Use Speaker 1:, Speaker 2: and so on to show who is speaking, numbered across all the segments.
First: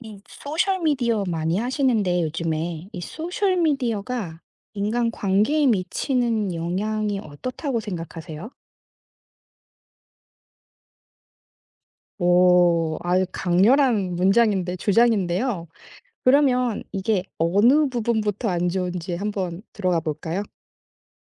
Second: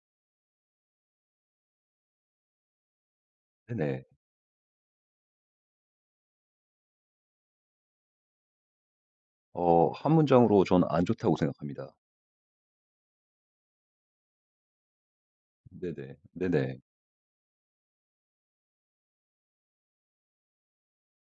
Speaker 1: 이 소셜 미디어 많이 하시는데 요즘에 이 소셜
Speaker 2: 네네.
Speaker 1: 미디어가 인간 관계에 미치는 영향이 어떻다고 생각하세요?
Speaker 2: 한 문장으로 저는 안 좋다고 생각합니다.
Speaker 1: 오, 아주 강렬한 문장인데 주장인데요.
Speaker 2: 네네. 네네.
Speaker 1: 그러면 이게 어느 부분부터 안 좋은지 한번 들어가 볼까요?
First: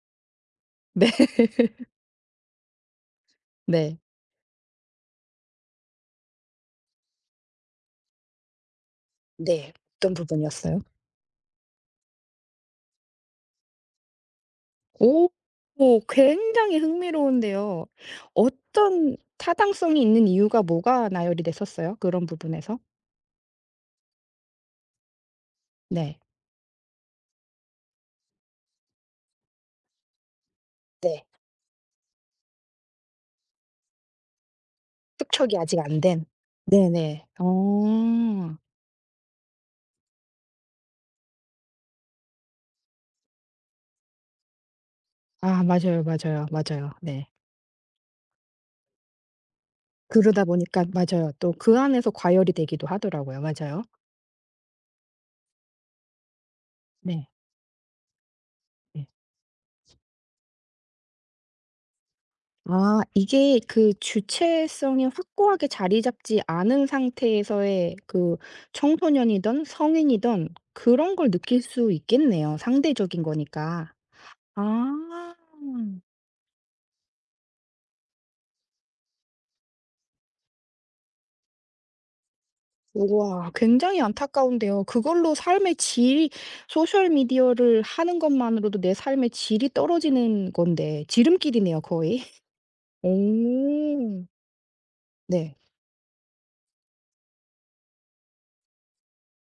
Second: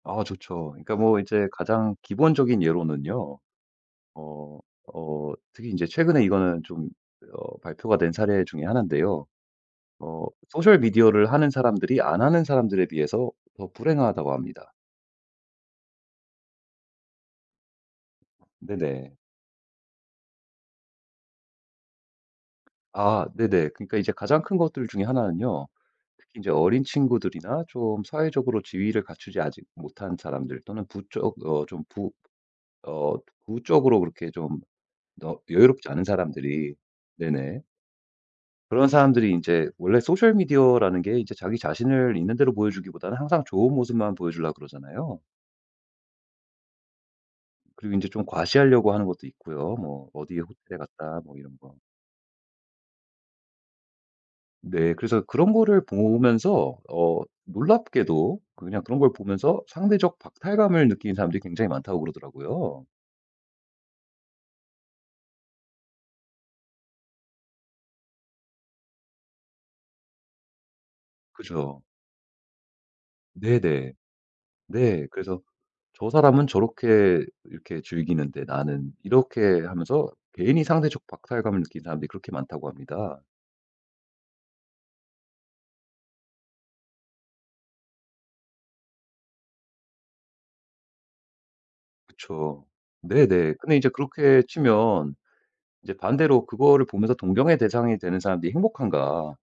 Speaker 2: 아 좋죠. 그러니까 뭐
Speaker 1: 네.
Speaker 2: 이제 가장 기본적인 예로는요.
Speaker 1: 네.
Speaker 2: 어 특히 이제 최근에 이거는 좀 발표가 된 사례 중에 하나인데요.
Speaker 1: 네. 어떤
Speaker 2: 소셜
Speaker 1: 부분이었어요?
Speaker 2: 미디어를 하는 사람들이 안 하는 사람들에 비해서 더 불행하다고 합니다.
Speaker 1: 오, 오, 굉장히 흥미로운데요.
Speaker 2: 네네.
Speaker 1: 어떤 타당성이 있는 이유가 뭐가 나열이 됐었어요? 그런 부분에서?
Speaker 2: 아 네네. 그러니까 이제 가장 큰 것들 중에 하나는요.
Speaker 1: 네.
Speaker 2: 특히 이제 어린 친구들이나 좀 사회적으로 지위를 갖추지 아직 못한 사람들 또는 부쩍 어좀부 어 그쪽으로 그렇게 좀 너
Speaker 1: 축척이 아직
Speaker 2: 여유롭지
Speaker 1: 안
Speaker 2: 않은
Speaker 1: 된.
Speaker 2: 사람들이
Speaker 1: 네네.
Speaker 2: 네네.
Speaker 1: 어.
Speaker 2: 그런 사람들이 이제 원래 소셜 미디어라는 게 이제 자기 자신을 있는 대로 보여주기보다는 항상 좋은 모습만 보여주려고 그러잖아요.
Speaker 1: 아 맞아요, 맞아요, 맞아요. 네.
Speaker 2: 그리고 이제 좀 과시하려고 하는 것도 있고요. 뭐 어디 에
Speaker 1: 그러다
Speaker 2: 호텔에
Speaker 1: 보니까
Speaker 2: 갔다
Speaker 1: 맞아요.
Speaker 2: 뭐
Speaker 1: 또
Speaker 2: 이런 거.
Speaker 1: 그 안에서 과열이 되기도 하더라고요. 맞아요.
Speaker 2: 네. 그래서 그런 거를 보면서
Speaker 1: 네.
Speaker 2: 놀랍게도 그냥 그런
Speaker 1: 네.
Speaker 2: 걸 보면서 상대적 박탈감을 느끼는 사람들이 굉장히 많다고 그러더라고요.
Speaker 1: 아 이게 그 주체성이 확고하게 자리 잡지 않은 상태에서의 그 청소년이든 성인이든 그런 걸 느낄
Speaker 2: 그죠.
Speaker 1: 수 있겠네요 상대적인
Speaker 2: 네네.
Speaker 1: 거니까. 아.
Speaker 2: 네. 그래서 '저 사람은 저렇게 이렇게 즐기는데 나는' 이렇게 하면서 개인이 상대적 박탈감을 느끼는 사람들이 그렇게 많다고 합니다.
Speaker 1: 우와 굉장히 안타까운데요. 그걸로 삶의 질이 소셜 미디어를 하는 것만으로도 내 삶의 질이 떨어지는 건데 지름길이네요 거의.
Speaker 2: 그쵸. 네네. 근데 이제
Speaker 1: 오.
Speaker 2: 그렇게 치면
Speaker 1: 네.
Speaker 2: 이제 반대로 그거를 보면서 동경의 대상이 되는 사람들이 행복한가.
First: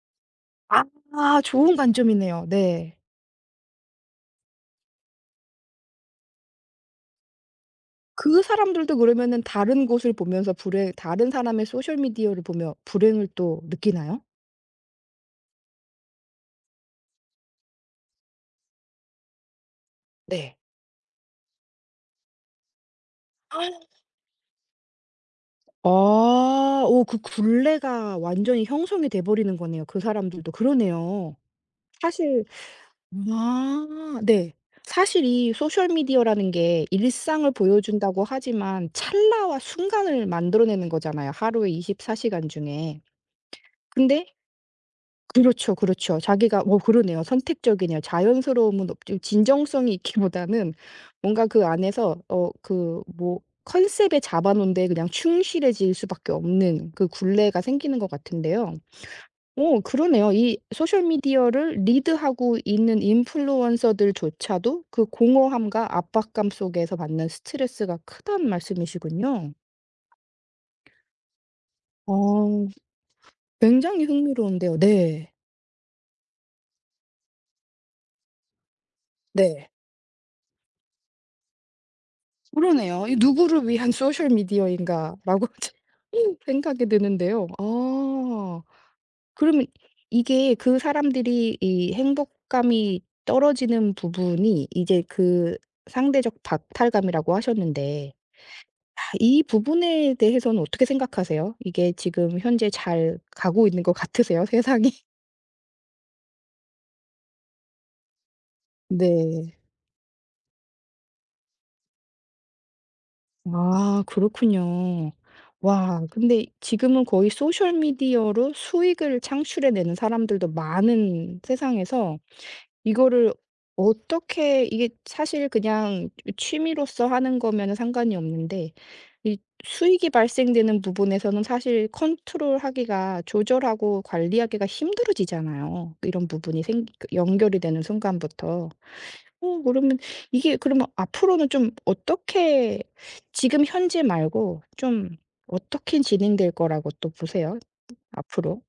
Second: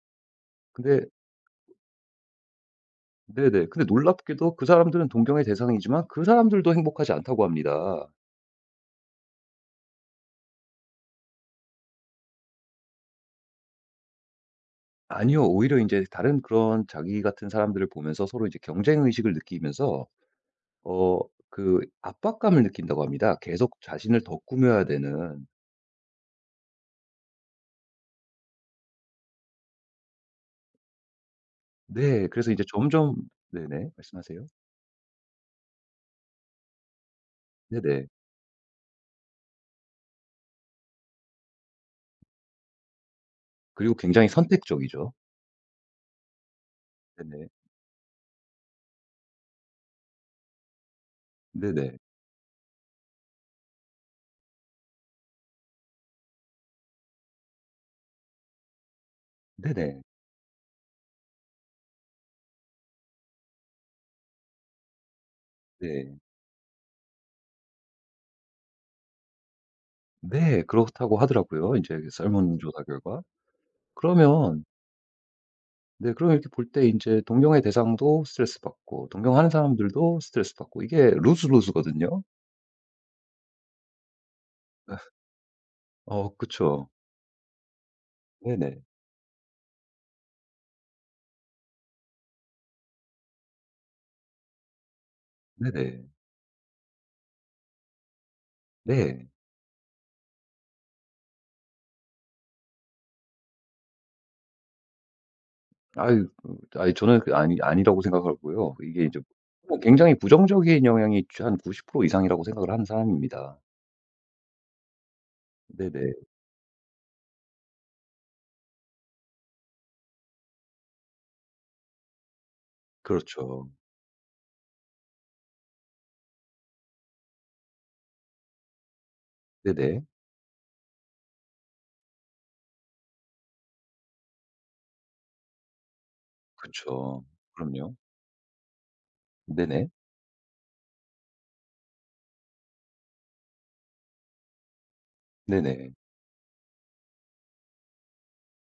Speaker 2: 근데
Speaker 1: 아 좋은 관점이네요. 네.
Speaker 2: 네네. 근데 놀랍게도 그 사람들은 동경의 대상이지만 그 사람들도 행복하지 않다고 합니다.
Speaker 1: 그 사람들도 그러면은 다른 곳을 보면서 불행 다른 사람의 소셜 미디어를 보며 불행을 또 느끼나요?
Speaker 2: 아니요. 오히려 이제 다른 그런 자기 같은 사람들을 보면서 서로 이제 경쟁 의식을 느끼면서
Speaker 1: 네.
Speaker 2: 어 그 압박감을 느낀다고 합니다. 계속 자신을 더 꾸며야 되는.
Speaker 1: 아. 오 그 굴레가 완전히 형성이 돼 버리는 거네요 그 사람들도. 그러네요.
Speaker 2: 네.
Speaker 1: 사실
Speaker 2: 그래서 이제 점점 네네.
Speaker 1: 아
Speaker 2: 말씀하세요.
Speaker 1: 네. 사실 이 소셜 미디어라는 게 일상을
Speaker 2: 네네.
Speaker 1: 보여준다고 하지만 찰나와 순간을 만들어내는 거잖아요, 하루이24 시간 중에.
Speaker 2: 그리고
Speaker 1: 근데
Speaker 2: 굉장히 선택적이죠.
Speaker 1: 그렇죠, 그렇죠. 자기가 뭐 그러네요.
Speaker 2: 네네.
Speaker 1: 선택적이네요. 자연스러움은 없죠. 진정성이 있기보다는 뭔가 그
Speaker 2: 네네.
Speaker 1: 안에서 그 뭐 컨셉에 잡아 놓은 데 그냥 충실해질 수밖에 없는 그 굴레가 생기는 것 같은데요. 오,
Speaker 2: 네네.
Speaker 1: 그러네요. 이 소셜미디어를 리드하고 있는 인플루언서들조차도 그 공허함과
Speaker 2: 네.
Speaker 1: 압박감 속에서 받는 스트레스가 크다는 말씀이시군요.
Speaker 2: 네. 그렇다고 하더라고요, 이제
Speaker 1: 어,
Speaker 2: 설문조사 결과.
Speaker 1: 굉장히
Speaker 2: 그러면
Speaker 1: 흥미로운데요. 네.
Speaker 2: 네 그러면 이렇게 볼 때 이제 동경의 대상도 스트레스 받고 동경하는
Speaker 1: 네.
Speaker 2: 사람들도 스트레스 받고 이게 루즈 루즈거든요.
Speaker 1: 그러네요. 이 '누구를 위한 소셜미디어인가.'라고 생각이
Speaker 2: 그쵸.
Speaker 1: 드는데요. 아.
Speaker 2: 네네.
Speaker 1: 그러면 이게 그 사람들이 이 행복감이 떨어지는 부분이 이제 그
Speaker 2: 네네.
Speaker 1: 상대적 박탈감이라고 하셨는데 아,
Speaker 2: 네.
Speaker 1: 이 부분에 대해서는 어떻게 생각하세요? 이게 지금 현재 잘 가고 있는 것 같으세요, 세상이?
Speaker 2: 아유 아니 저는 그 아니 아니라고 생각하고요. 이게 이제
Speaker 1: 네.
Speaker 2: 뭐 굉장히 부정적인 영향이 한 90% 이상이라고 생각을 하는 사람입니다.
Speaker 1: 아 그렇군요. 와
Speaker 2: 네네.
Speaker 1: 근데 지금은 거의 소셜 미디어로 수익을 창출해 내는 사람들도 많은 세상에서 이거를
Speaker 2: 그렇죠.
Speaker 1: 어떻게 이게 사실 그냥 취미로서 하는 거면은 상관이 없는데 이
Speaker 2: 네네.
Speaker 1: 수익이 발생되는 부분에서는 사실 컨트롤하기가 조절하고 관리하기가 힘들어지잖아요. 이런 부분이
Speaker 2: 그렇
Speaker 1: 생 그
Speaker 2: 죠
Speaker 1: 연결이 되는
Speaker 2: 그럼요.
Speaker 1: 순간부터.
Speaker 2: 네네.
Speaker 1: 그러면 이게 그러면 앞으로는 좀 어떻게 지금 현재 말고 좀
Speaker 2: 네네.
Speaker 1: 어떻게 진행될 거라고 또 보세요? 앞으로?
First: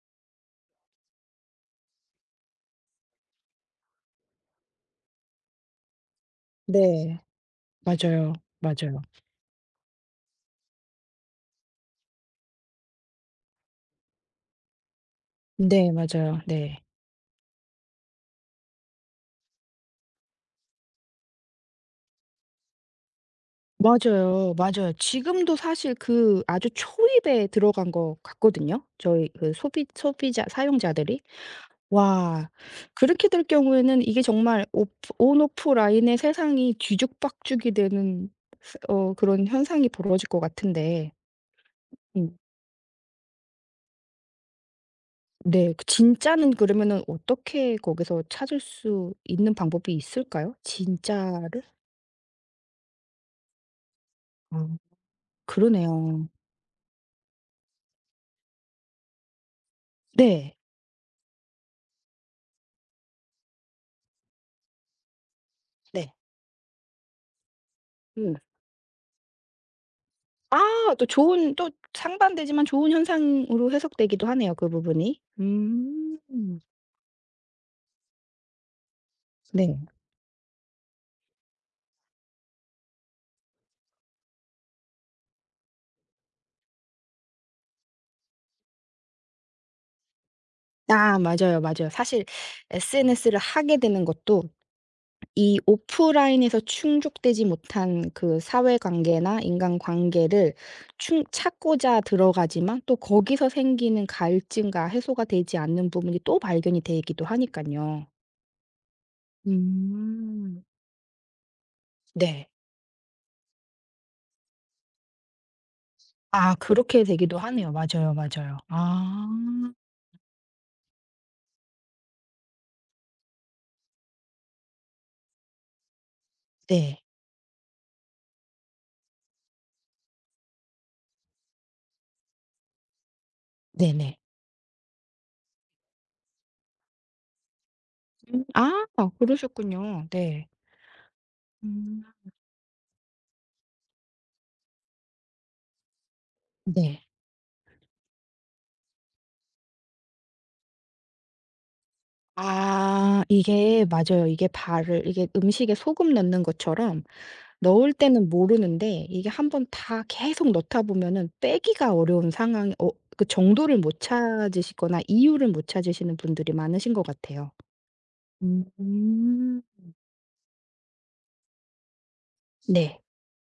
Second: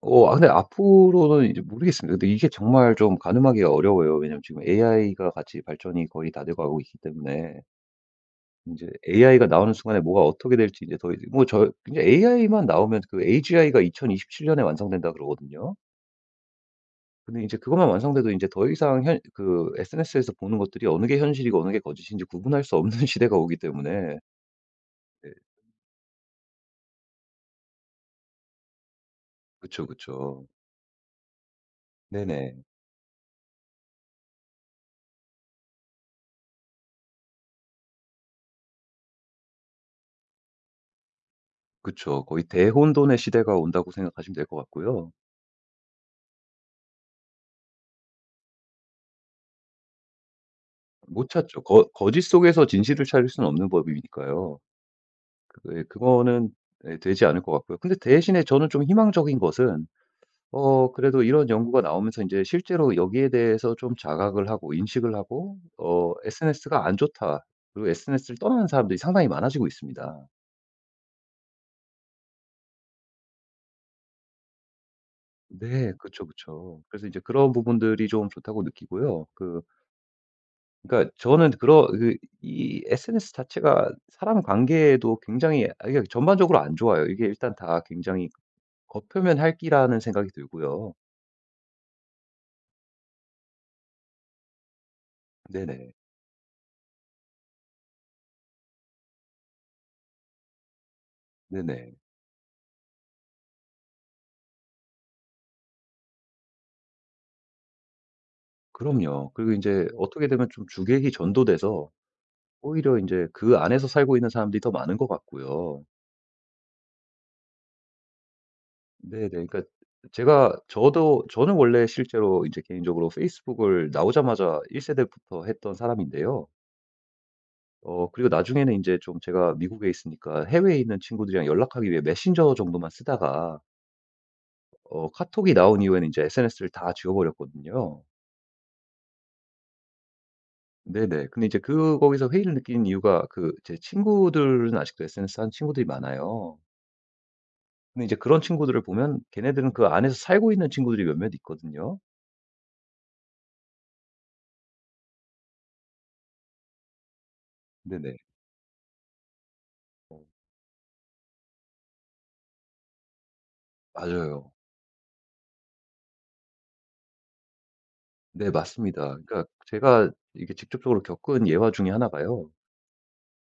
Speaker 2: 근데 앞으로는 이제 모르겠습니다. 근데 이게 정말 좀 가늠하기가 어려워요. 왜냐면 지금 AI가 같이 발전이 거의 다되 되고 가고 있기
Speaker 1: 네.
Speaker 2: 때문에
Speaker 1: 맞아요.
Speaker 2: 이제
Speaker 1: 맞아요.
Speaker 2: AI가 나오는 순간에 뭐가 어떻게 될지 이제 더 이제 뭐 저 이제 AI만 나오면 그 AGI가 2027 년에 완성된다 그러거든요.
Speaker 1: 네 맞아요. 네.
Speaker 2: 근데 이제 그것만 완성돼도 이제 더 이상 현 그 SNS에서 보는 것들이 어느 게 현실이고 어느 게 거짓인지 구분할 수 없는 시대가 오기 때문에
Speaker 1: 맞아요. 맞아요.
Speaker 2: 네.
Speaker 1: 지금도 사실 그 아주 초입에 들어간 것 같거든요. 저희 그
Speaker 2: 그쵸,
Speaker 1: 소비자
Speaker 2: 그쵸.
Speaker 1: 사용자들이. 와
Speaker 2: 네네.
Speaker 1: 그렇게 될 경우에는 이게 정말 오프 온 오프 라인의 세상이 뒤죽박죽이 되는 어 그런 현상이 벌어질 것 같은데
Speaker 2: 그쵸.
Speaker 1: 음
Speaker 2: 거의 대혼돈의 시대가 온다고 생각하시면 될 것 같고요.
Speaker 1: 네 그 진짜는 그러면은 어떻게 거기서 찾을 수 있는 방법이 있을까요?
Speaker 2: 못 찾죠.
Speaker 1: 진짜를?
Speaker 2: 거 거짓 속에서 진실을 찾을 수는 없는 법이니까요.
Speaker 1: 아
Speaker 2: 그 예
Speaker 1: 그러네요.
Speaker 2: 그거는 예 되지 않을 것 같고요. 근데 대신에 저는 좀 희망적인 것은
Speaker 1: 네.
Speaker 2: 그래도 이런 연구가 나오면서 이제 실제로 여기에 대해서 좀 자각을 하고 인식을 하고
Speaker 1: 네.
Speaker 2: 'SNS가 안 좋다.' 그리고
Speaker 1: 음.
Speaker 2: 'SNS를 떠나는 사람들이 상당히 많아지고 있습니다.'
Speaker 1: 아 또 좋은 또 상반되지만 좋은 현상으로 해석되기도 하네요, 그 부분이.
Speaker 2: 네.
Speaker 1: 음.
Speaker 2: 그쵸, 그쵸. 그래서 이제 그런 부분들이 좀 좋다고 느끼고요.
Speaker 1: 네.
Speaker 2: 그러니까 저는 그런 그 이 SNS 자체가 사람 관계에도 굉장히 이게 전반적으로 안 좋아요. 이게 일단 다 굉장히 겉표면 핥기라는 생각이 들고요.
Speaker 1: 아 맞아요, 맞아요. 사실 SNS를 하게 되는 것도 이
Speaker 2: 네네.
Speaker 1: 오프라인에서 충족되지 못한 그 사회관계나 인간관계를 충
Speaker 2: 네네.
Speaker 1: 찾고자 들어가지만 또 거기서 생기는 갈증과 해소가 되지 않는 부분이 또 발견이 되기도 하니까요
Speaker 2: 그럼요. 그리고 이제 어떻게 되면
Speaker 1: 음.
Speaker 2: 좀 주객이 전도돼서
Speaker 1: 네.
Speaker 2: 오히려 인제 그 안에서 살고 있는 사람들이 더 많은 것 같고요.
Speaker 1: 아 그 그렇게 되기도 하네요. 맞아요, 맞아요.
Speaker 2: 네네.
Speaker 1: 아.
Speaker 2: 그러니까 제가 저도 저는 원래 실제로 인제 개인적으로 페이스북을 나오자마자 1 세대부터 했던 사람인데요.
Speaker 1: 네.
Speaker 2: 그리고 나중에는 인제 좀 제가 미국에 있으니까 해외에 있는 친구들이랑 연락하기 위해 메신저 정도만 쓰다가
Speaker 1: 네네.
Speaker 2: 카톡이 나온 이후에는 인제 SNS를 다 지워버렸거든요.
Speaker 1: 음. 아 그러셨군요. 네.
Speaker 2: 네네. 근데 이제 그
Speaker 1: 음.
Speaker 2: 거기서 회의를 느낀 이유가 그 제 친구들은 아직도 SNS 하는 친구들이 많아요.
Speaker 1: 네.
Speaker 2: 근데 이제 그런 친구들을 보면 걔네들은 그 안에서 살고 있는 친구들이 몇몇 있거든요.
Speaker 1: 아 이게 맞아요. 이게 발을 이게 음식에 소금 넣는 것처럼 넣을
Speaker 2: 네네.
Speaker 1: 때는 모르는데 이게 한번 다
Speaker 2: 어
Speaker 1: 계속 넣다 보면은 빼기가 어려운 상황 어 그 정도를 못
Speaker 2: 맞아요.
Speaker 1: 찾으시거나 이유를 못 찾으시는 분들이 많으신 것 같아요.
Speaker 2: 네 맞습니다. 그러니까
Speaker 1: 음.
Speaker 2: 제가 이게 직접적으로 겪은 예화 중에 하나가요.
Speaker 1: 네.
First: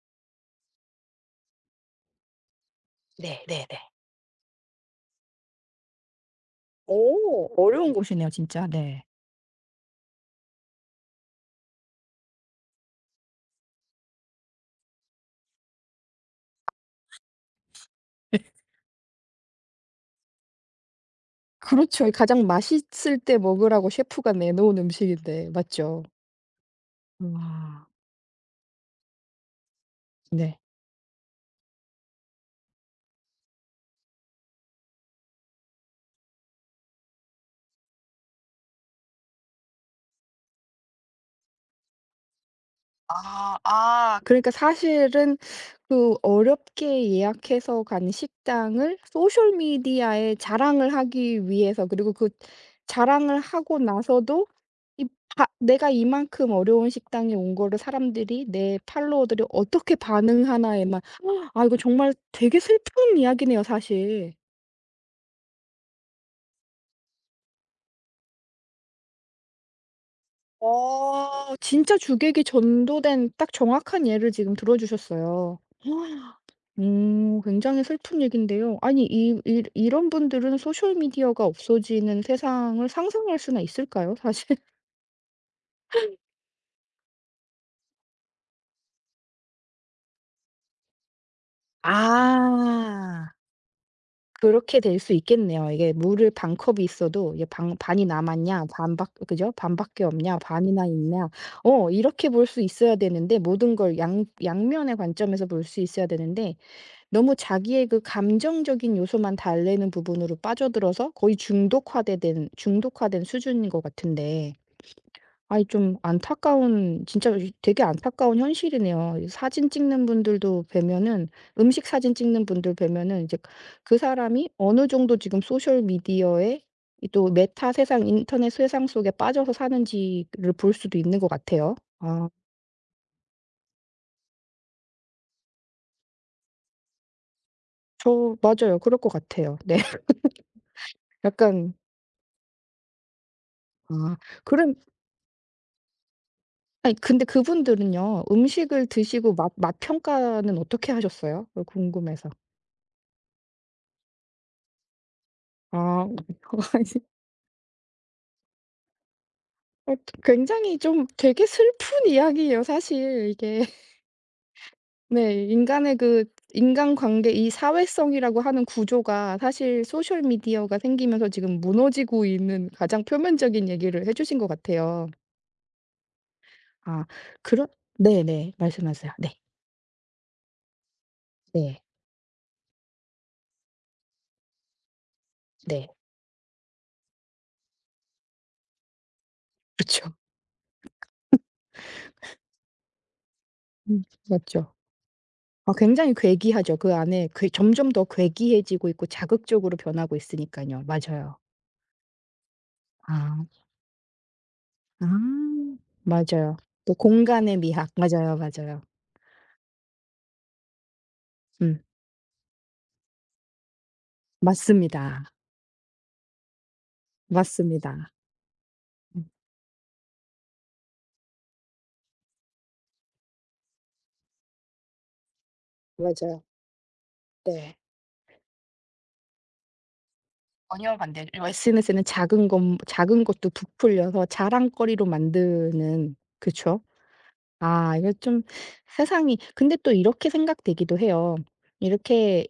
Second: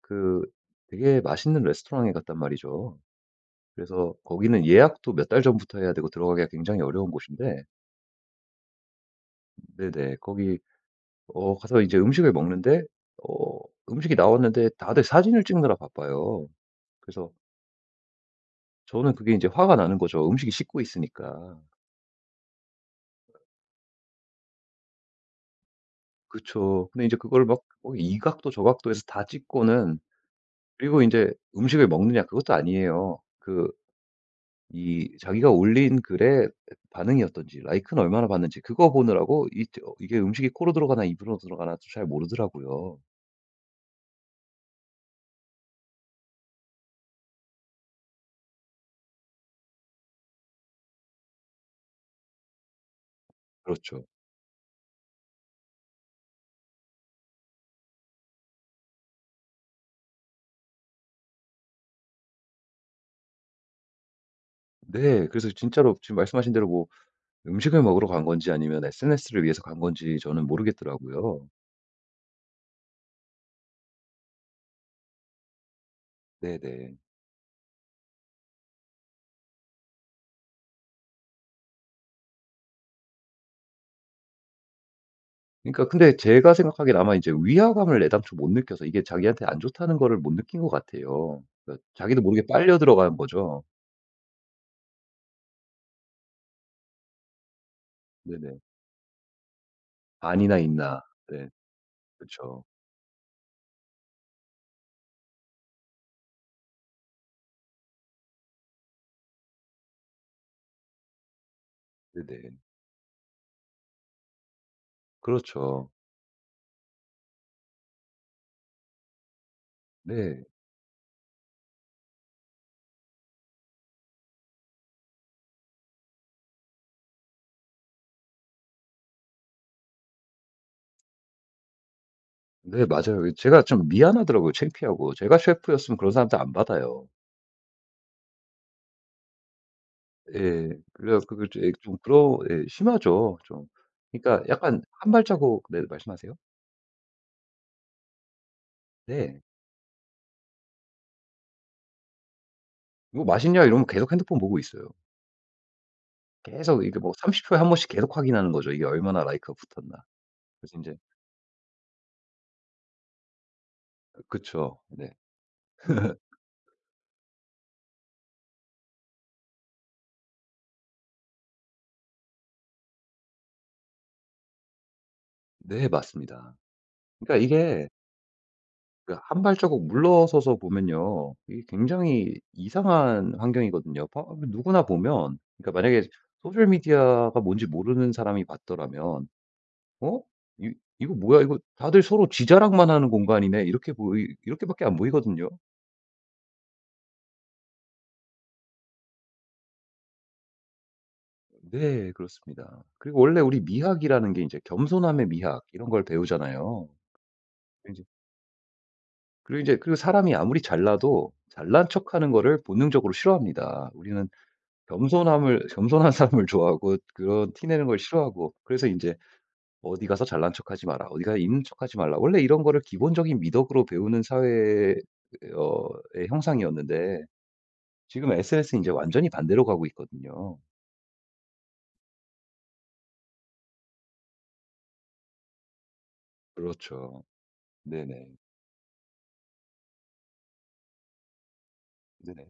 Speaker 2: 그 되게 맛있는 레스토랑에 갔단 말이죠.
Speaker 1: 네네네.
Speaker 2: 그래서 거기는 예약도 몇 달 전부터 해야 되고 들어가기가 굉장히 어려운
Speaker 1: 오
Speaker 2: 곳인데
Speaker 1: 어려운 곳이네요 진짜. 네.
Speaker 2: 네네. 거기 가서 이제 음식을 먹는데 어 음식이 나왔는데 다들 사진을 찍느라 바빠요. 그래서 저는 그게 이제 화가 나는 거죠, 음식이 식고 있으니까.
Speaker 1: 그렇죠. 가장 맛있을 때 먹으라고 셰프가 내놓은 음식인데. 맞죠?
Speaker 2: 그쵸. 근데 이제 그걸 막
Speaker 1: 와
Speaker 2: 이 각도 저 각도에서 다 찍고는
Speaker 1: 네.
Speaker 2: 그리고 이제 음식을 먹느냐 그것도 아니에요. 그 이 자기가 올린 글에 반응이 어떤지 라이크는 얼마나 받는지 그거 보느라고 이게 음식이 코로 들어가나 입으로 들어가나 잘 모르더라고요.
Speaker 1: 아 아. 그러니까 사실은 그 어렵게 예약해서 간 식당을 소셜 미디어에 자랑을 하기 위해서 그리고 그 자랑을 하고
Speaker 2: 그렇죠.
Speaker 1: 나서도 이 바 내가 이만큼 어려운 식당에 온 거를 사람들이 내 팔로워들이 어떻게 반응하나에만 아 이거 정말 되게 슬픈 이야기네요 사실.
Speaker 2: 네. 그래서 진짜로 지금 말씀하신 대로 뭐 음식을 먹으러 간 건지 아니면 SNS를 위해서 간 건지 저는 모르겠더라고요.
Speaker 1: 어 진짜 주객이 전도된 딱 정확한 예를 지금 들어 주셨어요.
Speaker 2: 네네.
Speaker 1: 굉장히 슬픈 얘긴데요. 아니 이 이 이런 분들은 소셜 미디어가 없어지는 세상을 상상할 수나 있을까요? 사실.
Speaker 2: 그러니까 근데 제가 생각하기엔 아마 이제 위화감을 애당초 못 느껴서 이게 자기한테 안 좋다는 거를 못 느낀 것 같아요. 그러니까 자기도 모르게 빨려 들어간
Speaker 1: 아.
Speaker 2: 거죠.
Speaker 1: 그렇게 될 수 있겠네요. 이게 물을 반 컵이 있어도 이게 반 '반이
Speaker 2: 네네.
Speaker 1: 남았냐? 반밖' 그죠? '반밖에 없냐?
Speaker 2: 아니나
Speaker 1: 반이나
Speaker 2: 있나.
Speaker 1: 있냐?'
Speaker 2: 네.
Speaker 1: 어
Speaker 2: 그
Speaker 1: 이렇게 볼 수
Speaker 2: 죠
Speaker 1: 있어야 되는데 모든 걸 양 양면의 관점에서 볼 수 있어야 되는데 너무 자기의 그 감정적인 요소만 달래는 부분으로 빠져들어서 거의
Speaker 2: 네네.
Speaker 1: 중독화된 수준인 것 같은데 아이
Speaker 2: 그렇죠.
Speaker 1: 좀 안타까운 진짜 되게 안타까운 현실이네요. 이 사진 찍는
Speaker 2: 네.
Speaker 1: 분들도 뵈면은 음식 사진 찍는 분들 뵈면은 이제 그 사람이 어느 정도 지금 소셜 미디어에 이또 메타 세상 인터넷 세상 속에 빠져서 사는지를 볼 수도 있는 것 같아요. 아
Speaker 2: 네 맞아요. 그 제가 좀 미안하더라고요, 창피하고. 제가 셰프였으면 그런 사람들 안 받아요.
Speaker 1: 저 맞아요. 그럴 것 같아요. 네.
Speaker 2: 예. 그래 갖그예
Speaker 1: 약간
Speaker 2: 좀 그러 예 심하죠, 좀.
Speaker 1: 아
Speaker 2: 그러니까
Speaker 1: 그러면
Speaker 2: 약간 한 발자국 네 말씀하세요.
Speaker 1: 아니 근데 그분들은요 음식을 드시고
Speaker 2: 네.
Speaker 1: 맛 평가는 어떻게 하셨어요? 그거 궁금해서.
Speaker 2: "이거 맛있냐?" 이러면 계속 핸드폰 보고 있어요.
Speaker 1: 아
Speaker 2: 계속
Speaker 1: 아니
Speaker 2: 이게 뭐 30 초에 한 번씩 계속 확인하는 거죠. 이게 얼마나 라이크가
Speaker 1: 어
Speaker 2: 붙었나. 그래서
Speaker 1: 굉장히
Speaker 2: 인제
Speaker 1: 좀 되게 슬픈 이야기예요 사실 이게.
Speaker 2: 그쵸. 네.
Speaker 1: 네. 인간의 그 인간관계 이 사회성이라고 하는 구조가 사실 소셜 미디어가 생기면서 지금 무너지고 있는 가장 표면적인 얘기를 해 주신 것 같아요.
Speaker 2: 네 맞습니다.
Speaker 1: 아
Speaker 2: 그러니까
Speaker 1: 그런
Speaker 2: 이게
Speaker 1: 네네. 말씀하세요.
Speaker 2: 그
Speaker 1: 네.
Speaker 2: 한 발자국 물러서서 보면요. 이게
Speaker 1: 네.
Speaker 2: 굉장히 이상한 환경이거든요. 봐 누구나 보면 그러니까
Speaker 1: 네.
Speaker 2: 만약에 소셜 미디어가 뭔지 모르는 사람이 봤더라면
Speaker 1: 그렇죠.
Speaker 2: '어? 이 이거 뭐야? 이거 다들 서로 지 자랑만 하는 공간이네.' 이렇게
Speaker 1: 음
Speaker 2: 보이 이렇게
Speaker 1: 맞죠.
Speaker 2: 밖에 안 보이거든요.
Speaker 1: 어 굉장히 괴기하죠. 그 안에 괴 점점 더 괴기해지고 있고 자극적으로 변하고 있으니까요 맞아요.
Speaker 2: 네 그렇습니다. 그리고 원래
Speaker 1: 아.
Speaker 2: 우리 미학이라는 게 인제
Speaker 1: 아.
Speaker 2: 겸손함의 미학 이런 걸
Speaker 1: 맞아요.
Speaker 2: 배우잖아요.
Speaker 1: 또 공간의 미학.
Speaker 2: 제
Speaker 1: 맞아요, 맞아요.
Speaker 2: 그리고 이제그 사람이 아무리 잘나도
Speaker 1: 음.
Speaker 2: 잘난 척하는 거를 본능적으로 싫어합니다. 우리는
Speaker 1: 맞습니다.
Speaker 2: 겸손함을 겸손한 사람을 좋아하고 그런 티 내는 걸
Speaker 1: 맞습니다.
Speaker 2: 싫어하고 그래서 이제
Speaker 1: 음.
Speaker 2: "어디 가서 잘난 척하지 마라. 어디 가서 있는 척하지 말라." 원래 이런 거를 기본적인 미덕으로 배우는 사회의 어 의
Speaker 1: 맞아요.
Speaker 2: 형상이었는데
Speaker 1: 네.
Speaker 2: 지금 SNS는 제 완전히 반대로 가고 있거든요.
Speaker 1: 전혀 반대죠. SNS는 작은 것도 부풀려서 자랑거리로 만드는 그쵸?
Speaker 2: 그렇죠.
Speaker 1: 아 이거
Speaker 2: 네네.
Speaker 1: 좀 세상이 근데 또 이렇게 생각되기도 해요.
Speaker 2: 네네.
Speaker 1: 이렇게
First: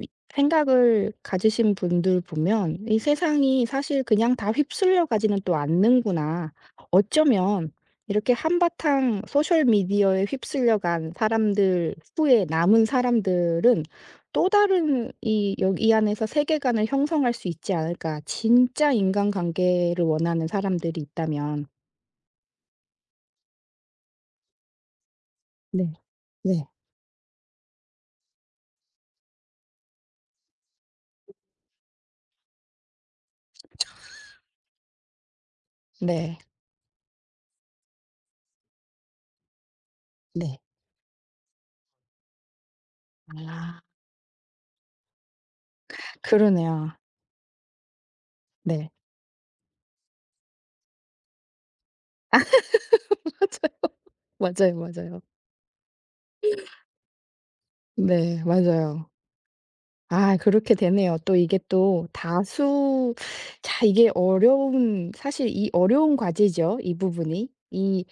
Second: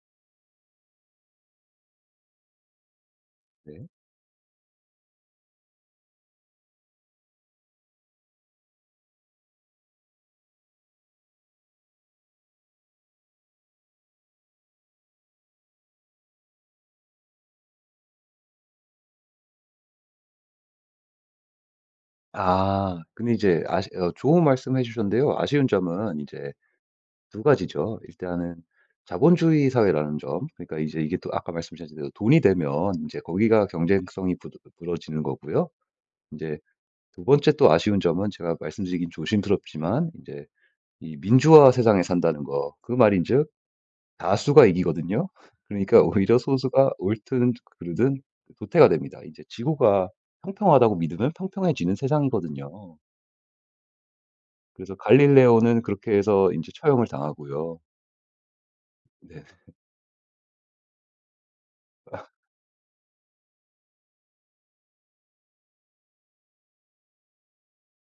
Speaker 1: 이 생각을 가지신 분들 보면 '이 세상이
Speaker 2: 네.
Speaker 1: 사실 그냥 다 휩쓸려 가지는 또 않는구나.' 어쩌면 이렇게 한바탕 소셜 미디어에 휩쓸려 간 사람들 후에 남은 사람들은 또 다른 이 여기 안에서 세계관을 형성할 수 있지 않을까. 진짜 인간관계를 원하는 사람들이 있다면.
Speaker 2: 아 근데 이제 아쉬 어 좋은 말씀 해 주셨는데요. 아쉬운
Speaker 1: 네.
Speaker 2: 점은 이제
Speaker 1: 네.
Speaker 2: 두 가지죠. 일단은 자본주의 사회라는 점. 그러니까 이제 이게 또 아까 말씀하신 대로 돈이 되면 이제 거기가 경쟁성이 부 부러지는 거고요. 이
Speaker 1: 네.
Speaker 2: 제 두 번째 또 아쉬운 점은 제가 말씀드리긴 조심스럽지만 이제
Speaker 1: 네.
Speaker 2: 이 민주화 세상에 산다는 거. 그 말인즉
Speaker 1: 아
Speaker 2: 다수가 이기거든요. 그러니까 오히려 소수가
Speaker 1: 그러네요.
Speaker 2: 옳든 그르든 도태가
Speaker 1: 네.
Speaker 2: 됩니다. 이제 지구가 평평하다고 믿으면 평평해지는 세상이거든요.
Speaker 1: 맞아요,
Speaker 2: 그래서
Speaker 1: 맞아요, 맞아요.
Speaker 2: 갈릴레오는 그렇게 해서 이제 처형을 당하고요.
Speaker 1: 네 맞아요.
Speaker 2: 네.
Speaker 1: 아 그렇게 되네요. 또 이게 또 다수 자 이게 어려운 사실 이 어려운 과제죠, 이 부분이. 이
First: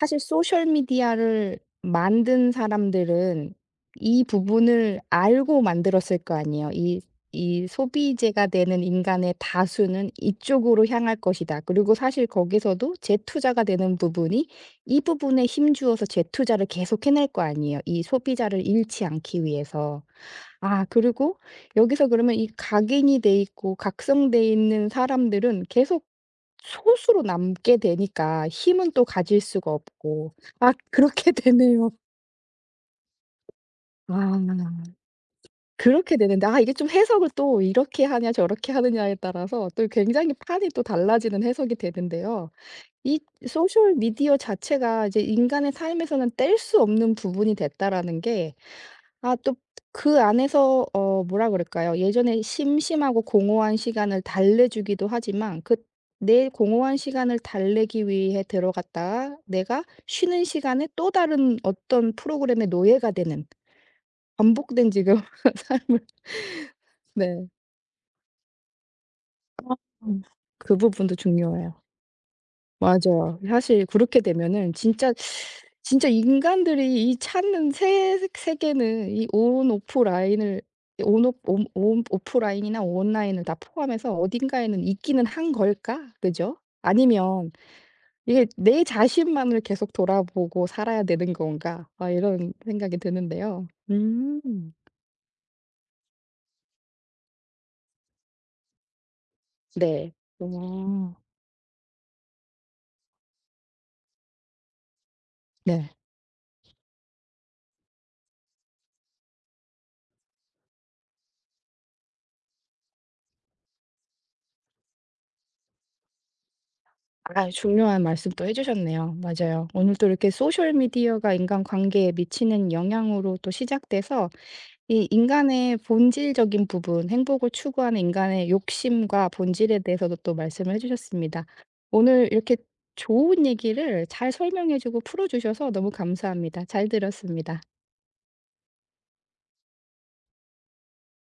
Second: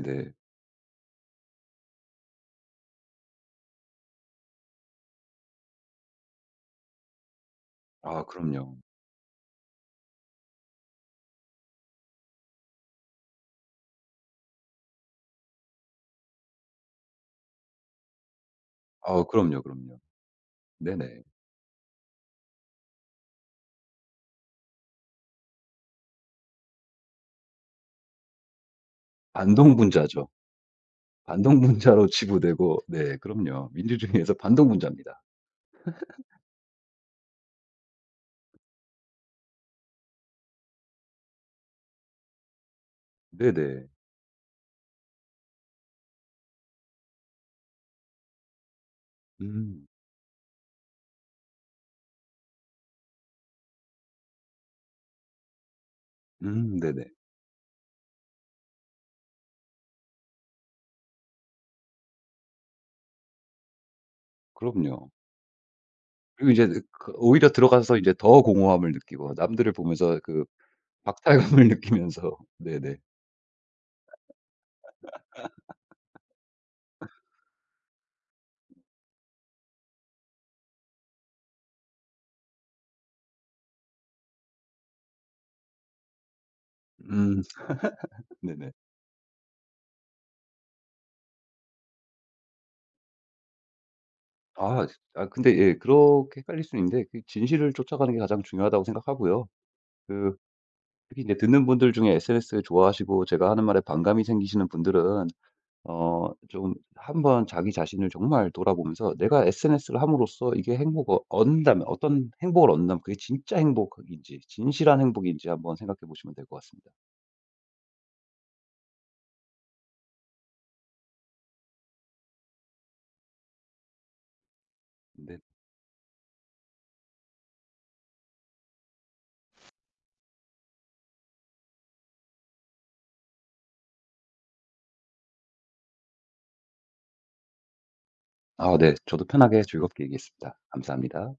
Speaker 1: 사실 소셜 미디어를 만든 사람들은 이 부분을 알고 만들었을 거 아니에요. 이
Speaker 2: 아
Speaker 1: 소비재가
Speaker 2: 그럼요.
Speaker 1: 되는 인간의 다수는 이쪽으로 향할 것이다. 그리고 사실 거기서도 재투자가 되는 부분이 이 부분에 힘주어서 재투자를 계속 해낼 거 아니에요, 이 소비자를 잃지 않기
Speaker 2: 그럼요, 그럼요.
Speaker 1: 위해서. 아
Speaker 2: 네네.
Speaker 1: 그리고 여기서 그러면 이 각인이 돼 있고 각성돼 있는 사람들은 계속 소수로 남게 되니까 힘은 또 가질 수가
Speaker 2: 반동분자죠.
Speaker 1: 없고 아 그렇게 되네요.
Speaker 2: 반동분자로 치부되고 네 그럼요.
Speaker 1: 아
Speaker 2: 민주주의에서 반동분자입니다.
Speaker 1: 그렇게 되는데 아 이게 좀 해석을 또 이렇게 하냐 저렇게 하느냐에 따라서 또 굉장히 판이 또 달라지는 해석이 되는데요. 이
Speaker 2: 네네.
Speaker 1: 소셜 미디어 자체가 이제 인간의 삶에서는 뗄 수 없는 부분이 됐다라는 게 아 또
Speaker 2: 음.
Speaker 1: 그 안에서 어 뭐라 그럴까요? 예전에 심심하고 공허한 시간을 달래주기도 하지만 그 내 공허한
Speaker 2: 네네.
Speaker 1: 시간을 달래기 위해 들어갔다가 내가 쉬는 시간에 또 다른 어떤 프로그램의 노예가 되는 반복된
Speaker 2: 그럼요.
Speaker 1: 지금 삶을
Speaker 2: 그리고 이제 그
Speaker 1: 네.
Speaker 2: 오히려 들어가서 이제 더 공허함을 느끼고 남들을 보면서
Speaker 1: 음.
Speaker 2: 그
Speaker 1: 그 부분도
Speaker 2: 박탈감을
Speaker 1: 중요해요.
Speaker 2: 느끼면서 네네.
Speaker 1: 맞아요. 사실 그렇게 되면은 진짜 진짜 인간들이 이 찾는 새 세계는 이 온 오프 라인을 온 온 오프 라인이나 온라인을 다 포함해서 어딘가에는 있기는 한 걸까? 그죠?
Speaker 2: 음
Speaker 1: 아니면 이게
Speaker 2: 네네.
Speaker 1: '내 자신만을 계속 돌아보고 살아야 되는 건가?' 아 이런 생각이 드는데요. 음.
Speaker 2: 아 근데 예 그렇게 헷갈릴 수 있는데 그 진실을 쫓아가는 게 가장 중요하다고 생각하고요.
Speaker 1: 네.
Speaker 2: 그
Speaker 1: 어.
Speaker 2: 특히 이제 듣는 분들 중에 SNS 좋아하시고 제가 하는 말에 반감이 생기시는 분들은
Speaker 1: 네.
Speaker 2: 좀 한번 자기 자신을 정말 돌아보면서 내가 SNS를 함으로써 이게 행복을 얻는다면 어떤 행복을 얻는다면 그게 진짜 행복인지 진실한 행복인지 한번 생각해 보시면 될 것 같습니다.
Speaker 1: 아 중요한 말씀 또 해 주셨네요. 맞아요. 오늘 또 이렇게 소셜 미디어가 인간 관계에 미치는 영향으로 또 시작돼서 이
Speaker 2: 네,
Speaker 1: 인간의 본질적인 부분, 행복을 추구하는 인간의 욕심과 본질에 대해서도 또 말씀을 해 주셨습니다. 오늘 이렇게 좋은 얘기를 잘 설명해 주고 풀어 주셔서 너무 감사합니다. 잘 들었습니다.
Speaker 2: 아 네. 저도 편하게 즐겁게 얘기했습니다. 감사합니다.